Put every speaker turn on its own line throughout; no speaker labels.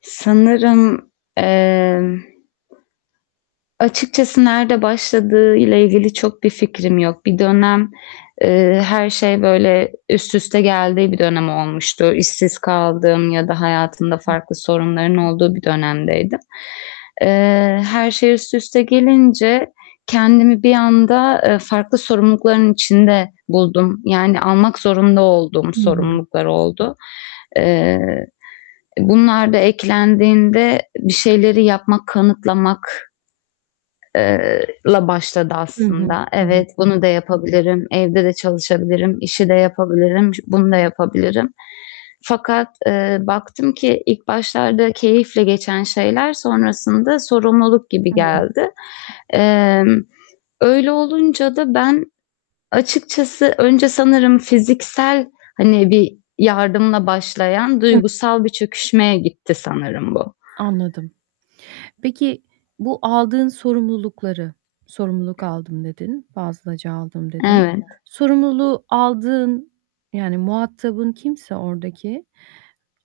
Sanırım, emm. Açıkçası nerede başladığıyla ilgili çok bir fikrim yok. Bir
[unintelligible]
dönem, eee, her şey böyle üst üste geldiği bir dönem olmuştu. İşsiz kaldığım ya da hayatımda
[unintelligible]
farklı sorunların olduğu bir dönemdeydim. Eee, her şey üst üste gelince kendimi bir anda, eee, farklı sorumlulukların içinde buldum. Yani almak zorunda olduğum
Hı hı.
sorumluluklar oldu. E, bunlar da eklendiğinde bir şeyleri yapmak, kanıtlamak eee, la başladı
Hı hı,
aslında.
hı hı.
Evet, bunu da yapabilirim. Evde de çalışabilirim. İşi de yapabilirim. Şu bunu da yapabilirim fakat, eee, baktım ki ilk başlarda keyifle geçen şeyler sonrasında sorumluluk gibi geldi.
[unintelligible]
Emm, öyle olunca da ben açıkçası önce sanırım fiziksel hani bir yardımla başlayan
[unintelligible]
duygusal bir çöküşmeye gitti sanırım bu.
Anladım. Peki bu aldığın sorumlulukları "Sorumluluk aldım." dedin, fazlaca aldım dedin.
Evet.
Sorumluluğu aldığın yani muhatabın kimse oradaki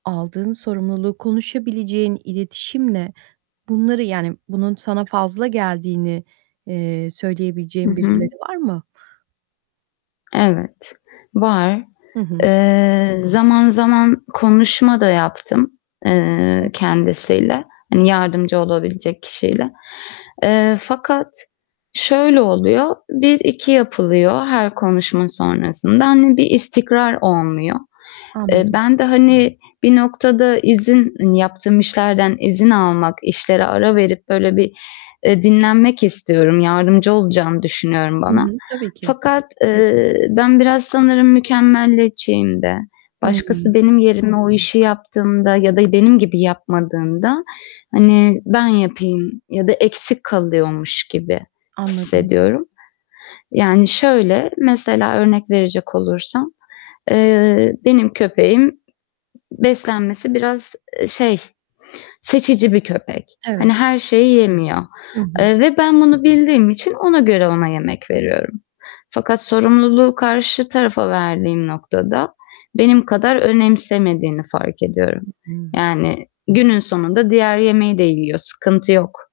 aldığın sorumluluğu konuşabileceğin iletişimle bunları yani bunun sana fazla geldiğini, eee,
Hı
söyleyebileceğin
hı.
birileri var mı?
Evet, var.
Hı hı.
Eee, zaman zaman konuşma da yaptım, eee,
[unintelligible]
kendisiyle, hani yardımcı olabilecek kişiyle. Eee, fakat
Ş
şöyle oluyor. 1-2 yapılıyor her konuşma sonrasında. Hani bir istikrar olmuyor. Eee,
Anladım.
ben de hani bir noktada izin yaptığım işlerden izin almak, işlere ara verip böyle bir, eee, dinlenmek istiyorum. Yardımcı olacağını düşünüyorum
Hı
bana
hı, tabii ki.
fakat, eee, ben biraz sanırım mükemmeliyetçiyimde.
Hımm.
Başkası benim yerime o işi yaptığında ya da benim gibi yapmadığında hani ben yapayım ya da eksik kalıyormuş gibi
Anladım.
hissediyorum. Yani şöyle, mesela örnek verecek olursam, eee, benim köpeğim beslenmesi biraz, ııı, şey, seçici bir köpek. Hani
Evet.
her şeyi yemiyor,
Hı hı.
eee, ve ben bunu bildiğim için ona göre ona yemek veriyorum fakat sorumluluğu karşı tarafa verdiğim noktada benim kadar önemsemediğini fark ediyorum.
Hı hı.
Yani günün sonunda diğer yemeği de yiyor, sıkıntı yok.